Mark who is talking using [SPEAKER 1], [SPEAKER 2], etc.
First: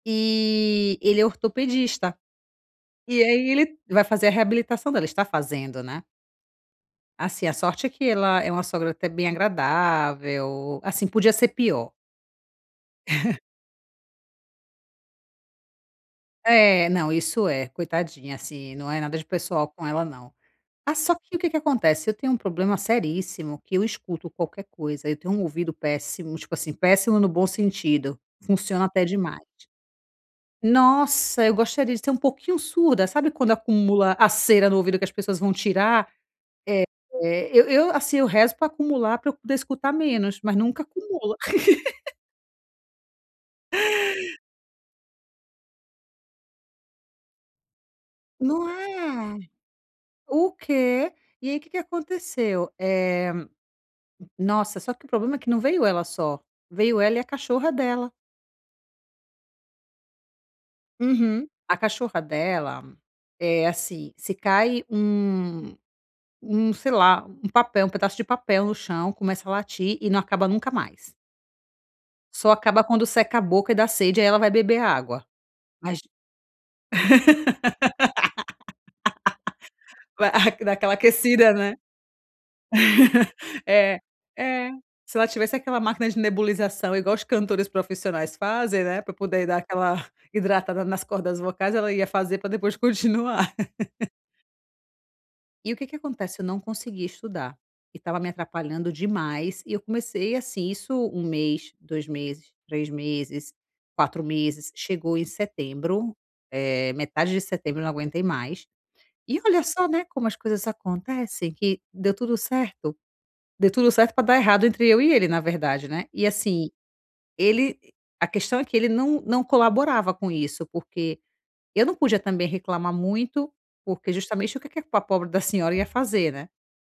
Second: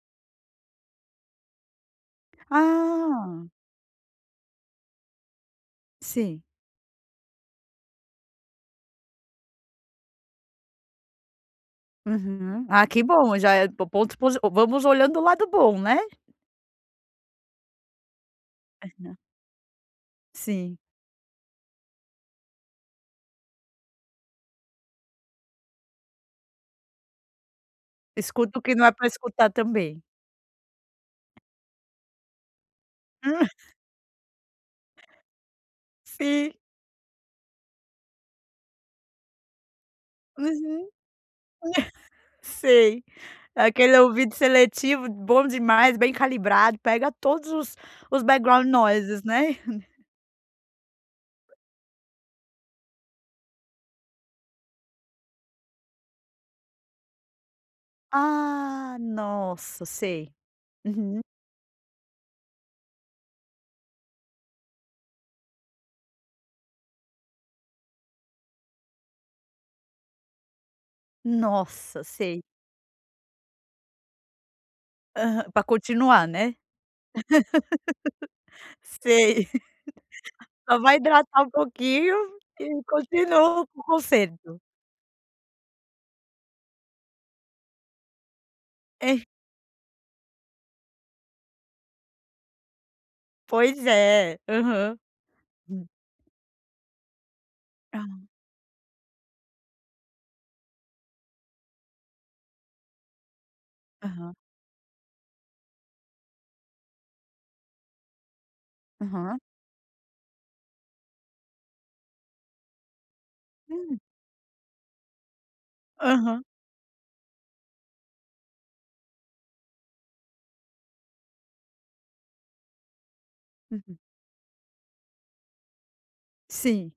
[SPEAKER 1] E ele é ortopedista. E
[SPEAKER 2] Ah.
[SPEAKER 1] aí, ele vai fazer a reabilitação dela, está fazendo, né.
[SPEAKER 2] Sim.
[SPEAKER 1] Assim, a sorte é que ela é uma sogra até bem agradável, assim, podia ser pior.
[SPEAKER 2] Uhum, ah que bom já é po pontos posi vamos olhando o lado bom, né.
[SPEAKER 1] É não isso é, coitadinha, assim, não é nada
[SPEAKER 2] Aham.
[SPEAKER 1] de pessoal com ela não.
[SPEAKER 2] Sim.
[SPEAKER 1] Ah só que o que que acontece, eu tenho um problema seríssimo que eu escuto qualquer coisa, eu tenho um ouvido péssimo, tipo assim péssimo no bom sentido,
[SPEAKER 2] Escuta o que
[SPEAKER 1] funciona
[SPEAKER 2] não é
[SPEAKER 1] até
[SPEAKER 2] para
[SPEAKER 1] demais.
[SPEAKER 2] escutar também.
[SPEAKER 1] Nossa, eu gostaria de ser um pouquinho surda, sabe
[SPEAKER 2] Hã.
[SPEAKER 1] quando acumula a cera no ouvido que as pessoas vão tirar,
[SPEAKER 2] Sim.
[SPEAKER 1] eh eh, eu eu, assim, eu rezo pra acumular para eu poder escutar
[SPEAKER 2] Uhum.
[SPEAKER 1] menos mas nunca acumula.
[SPEAKER 2] Sei, aquele ouvido seletivo bom demais, bem calibrado, pega todos os os
[SPEAKER 1] Não
[SPEAKER 2] backgroud noises
[SPEAKER 1] é.
[SPEAKER 2] né?
[SPEAKER 1] O quê?! E aí o que que aconteceu, eh, nossa só que o problema é que não veio ela só, veio ela e a cachorra dela.
[SPEAKER 2] Ah nossa sei. Uhum.
[SPEAKER 1] Uhum. A cachorra dela é assim, se cai um um sei lá, um papel, um pedaço de papel no chão começa a latir e não acaba nunca mais.
[SPEAKER 2] Nossa, sei.
[SPEAKER 1] Só acaba quando seca a boca e dá sede, aí ela vai beber água,
[SPEAKER 2] Aham, para
[SPEAKER 1] mas
[SPEAKER 2] continuar né. Sei.
[SPEAKER 1] Que dá
[SPEAKER 2] Só
[SPEAKER 1] aquela
[SPEAKER 2] vai hidratar um
[SPEAKER 1] aquecida, né.
[SPEAKER 2] pouquinho e continuo com o
[SPEAKER 1] É,
[SPEAKER 2] conserto.
[SPEAKER 1] é, se ela tivesse aquela máquina de nebulização, igual os cantores profissionais fazem, né, pra
[SPEAKER 2] É.
[SPEAKER 1] poder, ah, dar aquela hidratada nas cordas vocais, ela ia fazer para depois continuar.
[SPEAKER 2] Pois é, aham.
[SPEAKER 1] E o
[SPEAKER 2] Hum.
[SPEAKER 1] que que acontece, eu não conseguia estudar, e
[SPEAKER 2] Ah.
[SPEAKER 1] estava me atrapalhando demais. E eu comecei assim, isso 1 mês, 2 meses, 3 meses, 4
[SPEAKER 2] Aham.
[SPEAKER 1] meses. Chegou em setembro, eh, metade de setembro, eu não aguentei mais.
[SPEAKER 2] Aham.
[SPEAKER 1] E olha só, né, como as coisas acontecem que deu tudo certo deu tudo
[SPEAKER 2] Hum.
[SPEAKER 1] certo para dar errado entre eu e ele, na verdade, né. E
[SPEAKER 2] Aham.
[SPEAKER 1] assim, ele a questão é que ele não não colaborava com isso, porque eu não podia também reclamar muito,
[SPEAKER 2] Uhum.
[SPEAKER 1] porque justamente, o que que a pobre da senhora ia fazer, né?
[SPEAKER 2] Sim.